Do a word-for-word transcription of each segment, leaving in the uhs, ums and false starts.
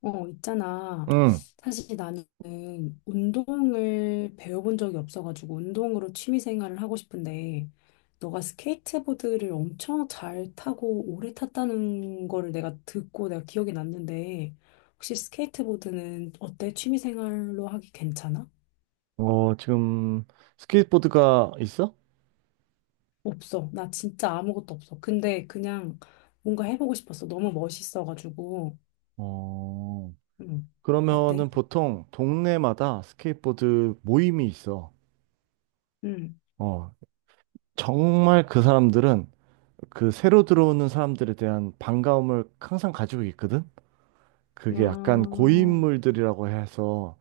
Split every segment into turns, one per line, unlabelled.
어, 있잖아.
응.
사실 나는 운동을 배워본 적이 없어가지고 운동으로 취미 생활을 하고 싶은데 너가 스케이트보드를 엄청 잘 타고 오래 탔다는 거를 내가 듣고 내가 기억이 났는데 혹시 스케이트보드는 어때? 취미 생활로 하기 괜찮아?
어, 지금 스케이트보드가 있어?
없어. 나 진짜 아무것도 없어. 근데 그냥 뭔가 해보고 싶었어. 너무 멋있어가지고.
어,
응. 어때?
그러면은 보통 동네마다 스케이트보드 모임이 있어.
응.
어, 정말 그 사람들은 그 새로 들어오는 사람들에 대한 반가움을 항상 가지고 있거든? 그게 약간
아,
고인물들이라고 해서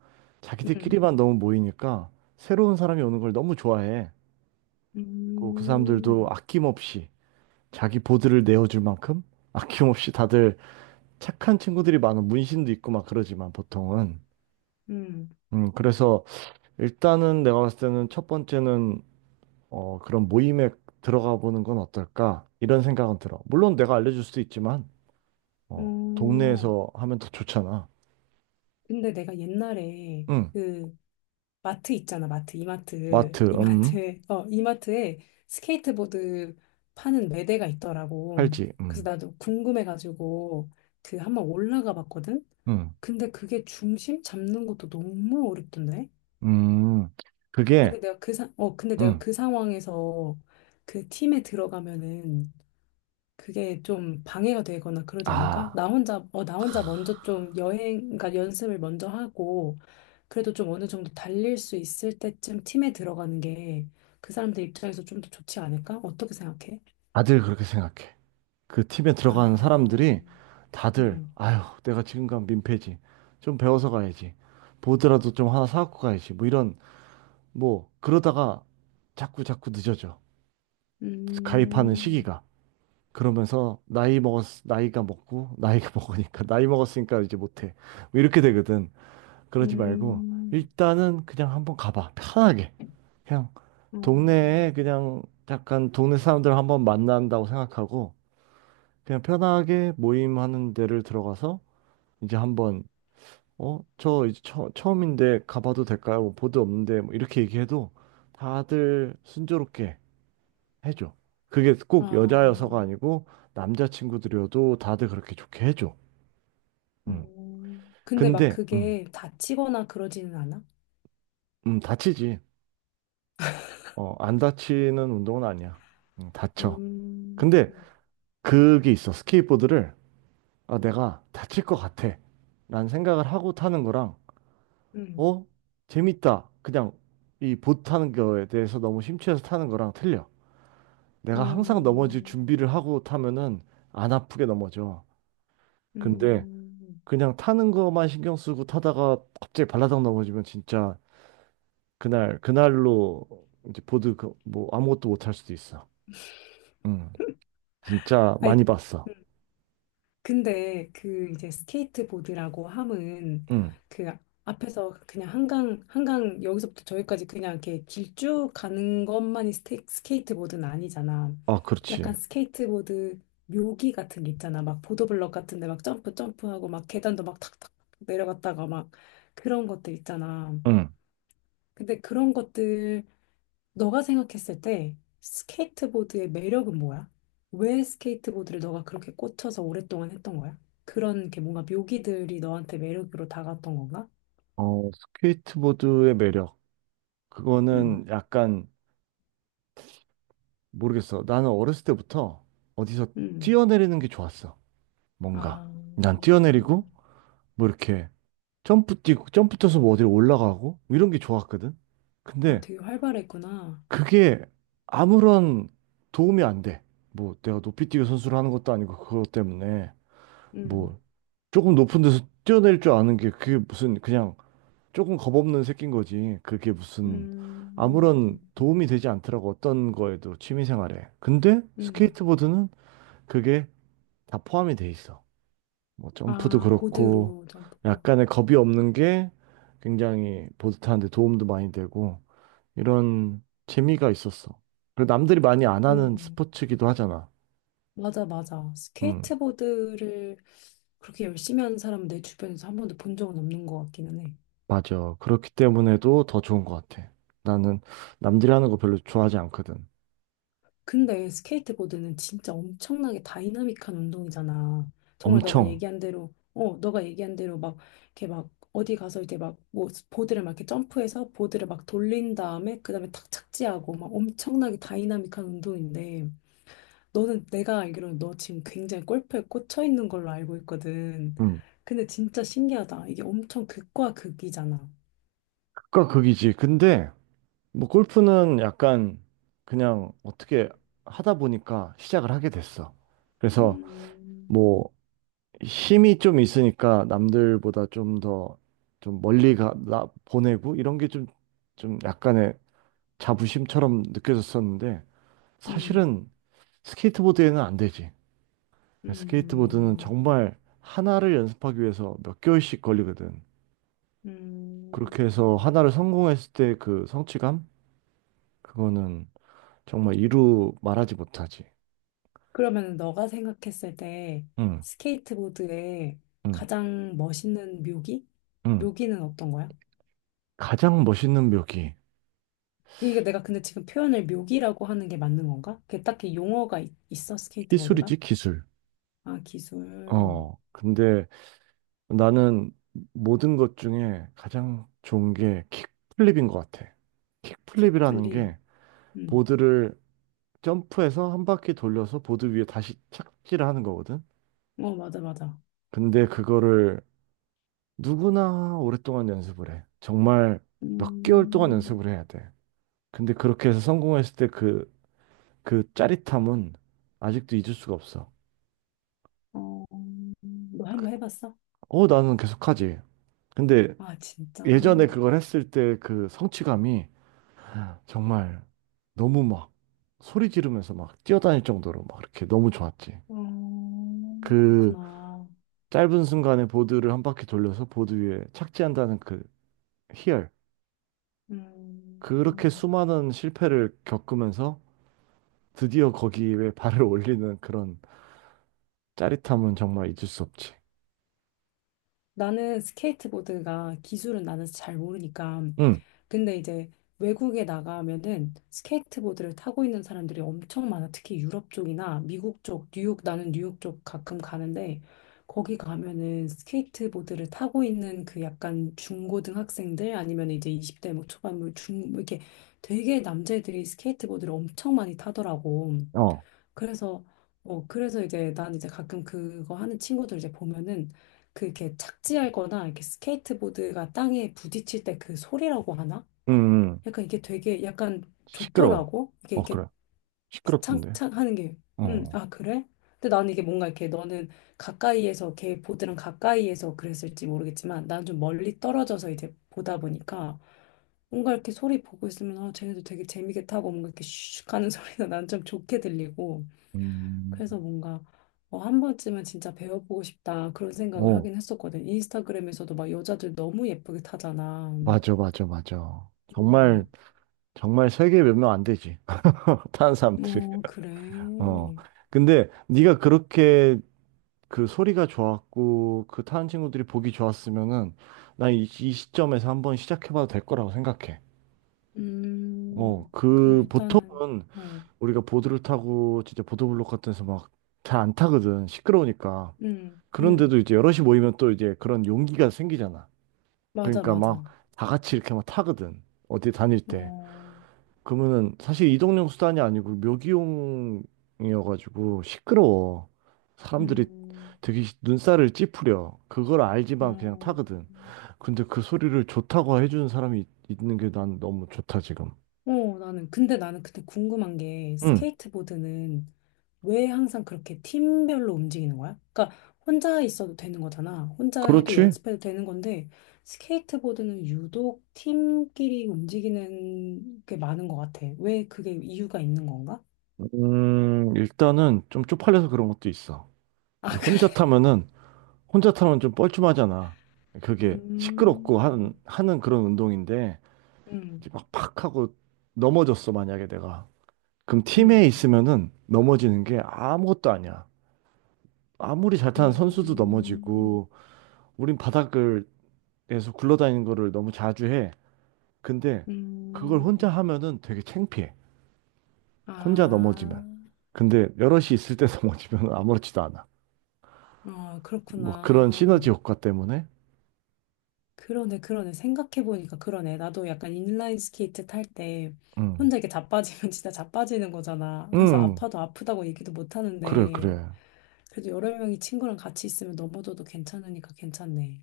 응.
자기들끼리만 너무 모이니까 새로운 사람이 오는 걸 너무 좋아해. 그리고 그 사람들도
음.
아낌없이 자기 보드를 내어줄 만큼 아낌없이 다들 착한 친구들이 많은 문신도 있고 막 그러지만 보통은
음,
음 그래서 일단은 내가 봤을 때는 첫 번째는 어 그런 모임에 들어가 보는 건 어떨까 이런 생각은 들어. 물론 내가 알려줄 수도 있지만 어
어,
동네에서 하면 더 좋잖아.
근데 내가 옛날에
음.
그 마트 있잖아, 마트, 이마트,
마트. 음.
이마트, 어, 이마트에 스케이트보드 파는 매대가 있더라고.
팔찌.
그래서 나도 궁금해가지고 그 한번 올라가 봤거든? 근데 그게 중심 잡는 것도 너무 어렵던데?
음음음. 그게.
근데 내가 그 사, 어, 근데 내가 그 상황에서 그 팀에 들어가면은 그게 좀 방해가 되거나 그러지 않을까?
음아.
나 혼자, 어, 나 혼자 먼저 좀 여행, 그러니까 연습을 먼저 하고, 그래도 좀 어느 정도 달릴 수 있을 때쯤 팀에 들어가는 게 그 사람들 입장에서 좀 더 좋지 않을까? 어떻게 생각해?
다들 그렇게 생각해. 그 팀에 들어간
아,
사람들이 다들,
음,
아유 내가 지금 간 민폐지, 좀 배워서 가야지, 보드라도 좀 하나 사갖고 가야지, 뭐 이런, 뭐 그러다가 자꾸 자꾸 늦어져. 가입하는
음,
시기가. 그러면서 나이 먹었 나이가 먹고 나이가 먹으니까 나이 먹었으니까 이제 못해, 뭐 이렇게 되거든. 그러지 말고
음,
일단은 그냥 한번 가봐. 편하게 그냥 동네에
음,
그냥 약간 동네 사람들 한번 만난다고 생각하고 그냥 편하게 모임하는 데를 들어가서 이제 한번, 어, 저 이제 처, 처음인데 가봐도 될까요? 뭐 보드 없는데, 뭐 이렇게 얘기해도 다들 순조롭게 해줘. 그게 꼭
아,
여자여서가 아니고 남자 친구들이어도 다들 그렇게 좋게 해줘. 음.
음. 근데 막
근데 음,
그게 다치거나 그러지는 않아?
음, 다치지. 어, 안 다치는 운동은 아니야. 음, 다쳐.
음,
근데 그게 있어. 스케이트보드를, 아, 내가 다칠 것 같아, 라는 생각을 하고 타는 거랑,
음,
어? 재밌다, 그냥 이 보트 타는 거에 대해서 너무 심취해서 타는 거랑 틀려. 내가 항상 넘어질
음,
준비를 하고 타면은 안 아프게 넘어져. 근데
음.
그냥 타는 거만 신경 쓰고 타다가 갑자기 발라당 넘어지면 진짜 그날 그날로 이제 보드 그 뭐 아무것도 못할 수도 있어. 응. 진짜 많이
아니,
봤어.
음, 근데 그 이제 스케이트보드라고 함은
응.
그 앞에서 그냥 한강, 한강 여기서부터 저기까지 그냥 이렇게 길쭉 가는 것만이 스테, 스케이트보드는 아니잖아.
아,
약간
그렇지.
스케이트보드 묘기 같은 게 있잖아. 막 보도블럭 같은 데 막 점프 점프하고 막 계단도 막 탁탁 내려갔다가 막 그런 것들 있잖아.
응.
근데 그런 것들 너가 생각했을 때 스케이트보드의 매력은 뭐야? 왜 스케이트보드를 너가 그렇게 꽂혀서 오랫동안 했던 거야? 그런 게 뭔가 묘기들이 너한테 매력으로 다가왔던 건가?
어, 스케이트보드의 매력.
응,
그거는 약간 모르겠어. 나는 어렸을 때부터 어디서
응.
뛰어내리는 게 좋았어. 뭔가.
아,
난 뛰어내리고, 뭐 이렇게 점프 뛰고, 점프 뛰어서 뭐 어디로 올라가고, 뭐 이런 게 좋았거든.
아,
근데
되게 활발했구나.
그게 아무런 도움이 안 돼. 뭐 내가 높이 뛰기 선수를 하는 것도 아니고, 그것 때문에
응,
뭐 조금 높은 데서 뛰어낼 줄 아는 게 그게 무슨 그냥 조금 겁없는 새끼인 거지. 그게 무슨
음,
아무런 도움이 되지 않더라고. 어떤 거에도. 취미생활에. 근데
응.
스케이트보드는 그게 다 포함이 돼 있어. 뭐 점프도
아,
그렇고
보드로 점프하고.
약간의 겁이 없는 게 굉장히 보드타는데 도움도 많이 되고, 이런 재미가 있었어. 그리고 남들이 많이 안 하는
그러네.
스포츠기도 하잖아.
맞아, 맞아.
음,
스케이트보드를 그렇게 열심히 하는 사람은 내 주변에서 한 번도 본 적은 없는 것 같기는 해.
맞아. 그렇기 때문에도 더 좋은 것 같아. 나는 남들이 하는 거 별로 좋아하지 않거든.
근데 스케이트보드는 진짜 엄청나게 다이나믹한 운동이잖아. 정말 너가
엄청.
얘기한 대로, 어, 너가 얘기한 대로 막, 이렇게 막, 어디 가서 이렇게 막, 뭐, 보드를 막 이렇게 점프해서 보드를 막 돌린 다음에, 그 다음에 탁 착지하고, 막 엄청나게 다이나믹한 운동인데, 너는 내가 알기로는 너 지금 굉장히 골프에 꽂혀 있는 걸로 알고 있거든.
음,
근데 진짜 신기하다. 이게 엄청 극과 극이잖아.
극과 극이지. 근데 뭐 골프는 약간 그냥 어떻게 하다 보니까 시작을 하게 됐어. 그래서
음,
뭐 힘이 좀 있으니까 남들보다 좀 더 좀 멀리 가, 나, 보내고 이런 게 좀, 좀 약간의 자부심처럼 느껴졌었는데
음,
사실은 스케이트보드에는 안 되지. 스케이트보드는
음,
정말 하나를 연습하기 위해서 몇 개월씩 걸리거든. 그렇게 해서
음.
하나를 성공했을 때 그 성취감? 그거는 정말 이루 말하지 못하지.
그러면 너가 생각했을 때
응,
스케이트보드의
응,
가장 멋있는 묘기?
응.
묘기는 어떤 거야?
가장 멋있는 묘기.
이게 내가 근데 지금 표현을 묘기라고 하는 게 맞는 건가? 그게 딱히 용어가 있, 있어, 스케이트보드가?
기술이지, 기술.
아, 기술,
어, 근데 나는 모든 것 중에 가장 좋은 게 킥플립인 것 같아. 킥플립이라는
킥플립.
게
음.
보드를 점프해서 한 바퀴 돌려서 보드 위에 다시 착지를 하는 거거든.
어, 맞아, 맞아.
근데 그거를 누구나 오랫동안 연습을 해. 정말 몇 개월 동안
음,
연습을 해야 돼. 근데 그렇게 해서 성공했을 때 그, 그 짜릿함은 아직도 잊을 수가 없어.
어, 너 한번 해봤어?
어, 나는 계속하지. 근데
아, 진짜?
예전에
어,
그걸 했을 때 그 성취감이 정말 너무 막 소리 지르면서 막 뛰어다닐 정도로 막 이렇게 너무 좋았지. 그
그렇구나.
짧은 순간에 보드를 한 바퀴 돌려서 보드 위에 착지한다는 그 희열.
음.
그렇게
음.
수많은 실패를 겪으면서 드디어 거기에 발을 올리는 그런 짜릿함은 정말 잊을 수 없지.
나는 스케이트보드가 기술은 나는 잘 모르니까
응,
근데 이제 외국에 나가면은 스케이트보드를 타고 있는 사람들이 엄청 많아. 특히 유럽 쪽이나 미국 쪽, 뉴욕, 나는 뉴욕 쪽 가끔 가는데 거기 가면은 스케이트보드를 타고 있는 그 약간 중고등학생들 아니면 이제 이십 대 뭐 초반 뭐 중, 뭐 이렇게 되게 남자애들이 스케이트보드를 엄청 많이 타더라고.
어,
그래서 어, 그래서 이제 난 이제 가끔 그거 하는 친구들 이제 보면은 그 이렇게 착지하거나 이렇게 스케이트보드가 땅에 부딪힐 때 그 소리라고 하나?
응, 응.
약간 이게 되게 약간
시끄러워.
좋더라고. 이게
어,
이렇게
그래. 시끄럽던데.
창창 하는 게, 음,
어,
아, 그래? 근데 나는 이게 뭔가 이렇게 너는 가까이에서 걔 보드랑 가까이에서 그랬을지 모르겠지만 난 좀 멀리 떨어져서 이제 보다 보니까 뭔가 이렇게 소리 보고 있으면 아, 쟤네도 되게 재미있게 타고 뭔가 이렇게 슉 하는 소리가 난 좀 좋게 들리고
음,
그래서 뭔가 어, 한 번쯤은 진짜 배워보고 싶다 그런 생각을
어,
하긴 했었거든. 인스타그램에서도 막 여자들 너무 예쁘게 타잖아.
맞아, 맞아, 맞아. 정말,
음.
정말 세계 몇 명 안 되지. 다는 사람들이.
어,
어.
그래.
근데 네가 그렇게 그 소리가 좋았고 그 타는 친구들이 보기 좋았으면은 난 이 시점에서 한번 시작해봐도 될 거라고 생각해. 어,
음, 그럼
그
일단은,
보통은
어,
우리가 보드를 타고 진짜 보도블록 같은 데서 막 잘 안 타거든. 시끄러우니까.
음,
그런데도
음,
이제 여럿이 모이면 또 이제 그런 용기가 생기잖아.
맞아,
그러니까 막
맞아.
다 같이 이렇게 막 타거든. 어디 다닐 때.
어,
그러면은 사실 이동용 수단이 아니고 묘기용이어가지고 시끄러워. 사람들이
음,
되게 눈살을 찌푸려. 그걸 알지만 그냥
어,
타거든. 근데 그 소리를 좋다고 해주는 사람이 있- 있는 게 난 너무 좋다, 지금.
어, 나는, 근데 나는 그때 궁금한 게,
응,
스케이트보드는 왜 항상 그렇게 팀별로 움직이는 거야? 그러니까, 혼자 있어도 되는 거잖아. 혼자 해도
그렇지.
연습해도 되는 건데, 스케이트보드는 유독 팀끼리 움직이는 게 많은 것 같아. 왜 그게 이유가 있는 건가?
음, 일단은 좀 쪽팔려서 그런 것도 있어. 이제
아,
혼자
그래.
타면은, 혼자 타면 좀 뻘쭘하잖아. 그게
음,
시끄럽고 하는, 하는 그런 운동인데,
음,
이제 막 팍 하고 넘어졌어, 만약에 내가. 그럼
음.
팀에 있으면은 넘어지는 게 아무것도 아니야. 아무리 잘 타는 선수도
음,
넘어지고, 우린 바닥을에서 굴러다니는 거를 너무 자주 해. 근데 그걸 혼자
음,
하면은 되게 창피해. 혼자
아,
넘어지면. 근데 여럿이 있을 때 넘어지면 아무렇지도 않아.
어,
뭐 그런
그렇구나.
시너지 효과 때문에.
그러네, 그러네. 생각해보니까 그러네. 나도 약간 인라인 스케이트 탈 때
음.
혼자 이렇게 자빠지면 진짜 자빠지는 거잖아. 그래서
음.
아파도 아프다고 얘기도 못
그래,
하는데,
그래.
그래도 여러 명이 친구랑 같이 있으면 넘어져도 괜찮으니까 괜찮네.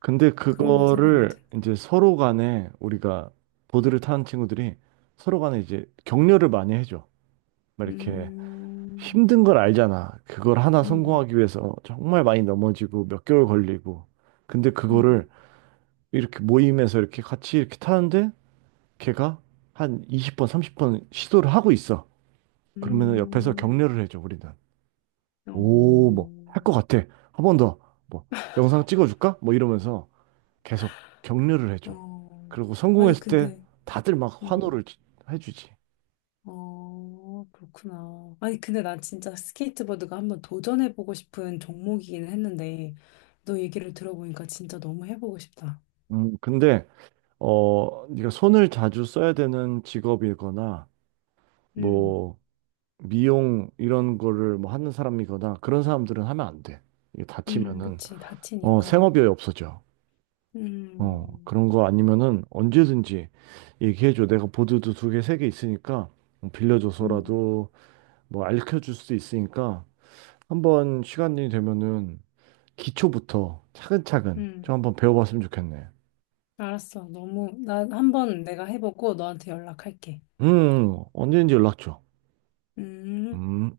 근데
그런 걸 생각 못 해.
그거를 이제 서로 간에 우리가 보드를 타는 친구들이 서로 간에 이제 격려를 많이 해줘. 막 이렇게
음,
힘든 걸 알잖아. 그걸 하나
음,
성공하기 위해서 정말 많이 넘어지고 몇 개월 걸리고. 근데
음,
그거를 이렇게 모임에서 이렇게 같이 이렇게 타는데 걔가 한 이십 번, 삼십 번 시도를 하고 있어. 그러면은 옆에서
음,
격려를 해줘, 우리는. 오,
어,
뭐, 할 것 같아. 한 번 더, 뭐, 영상 찍어줄까? 뭐 이러면서 계속 격려를 해줘.
어.
그리고
아니,
성공했을 때
근데,
다들 막
음.
환호를 지- 해주지.
어, 그렇구나. 아니, 근데 난 진짜 스케이트보드가 한번 도전해보고 싶은 종목이긴 했는데, 너 얘기를 들어보니까 진짜 너무 해보고 싶다.
음, 근데, 어, 네가 손을 자주 써야 되는 직업이거나
음,
뭐 미용 이런 거를 뭐 하는 사람이거나 그런 사람들은 하면 안 돼. 이게
음,
다치면은
그치.
어
다치니까.
생업이 없어져. 어
음,
그런 거 아니면은 언제든지 얘기해줘. 내가 보드도 두 개, 세 개 있으니까 뭐
음,
빌려줘서라도 뭐 알려줄 수도 있으니까 한번 시간이 되면은 기초부터 차근차근 좀
음.
한번 배워봤으면 좋겠네.
알았어. 너무, 나 한번 내가 해보고 너한테 연락할게.
음 언제든지 연락 줘.
음.
음.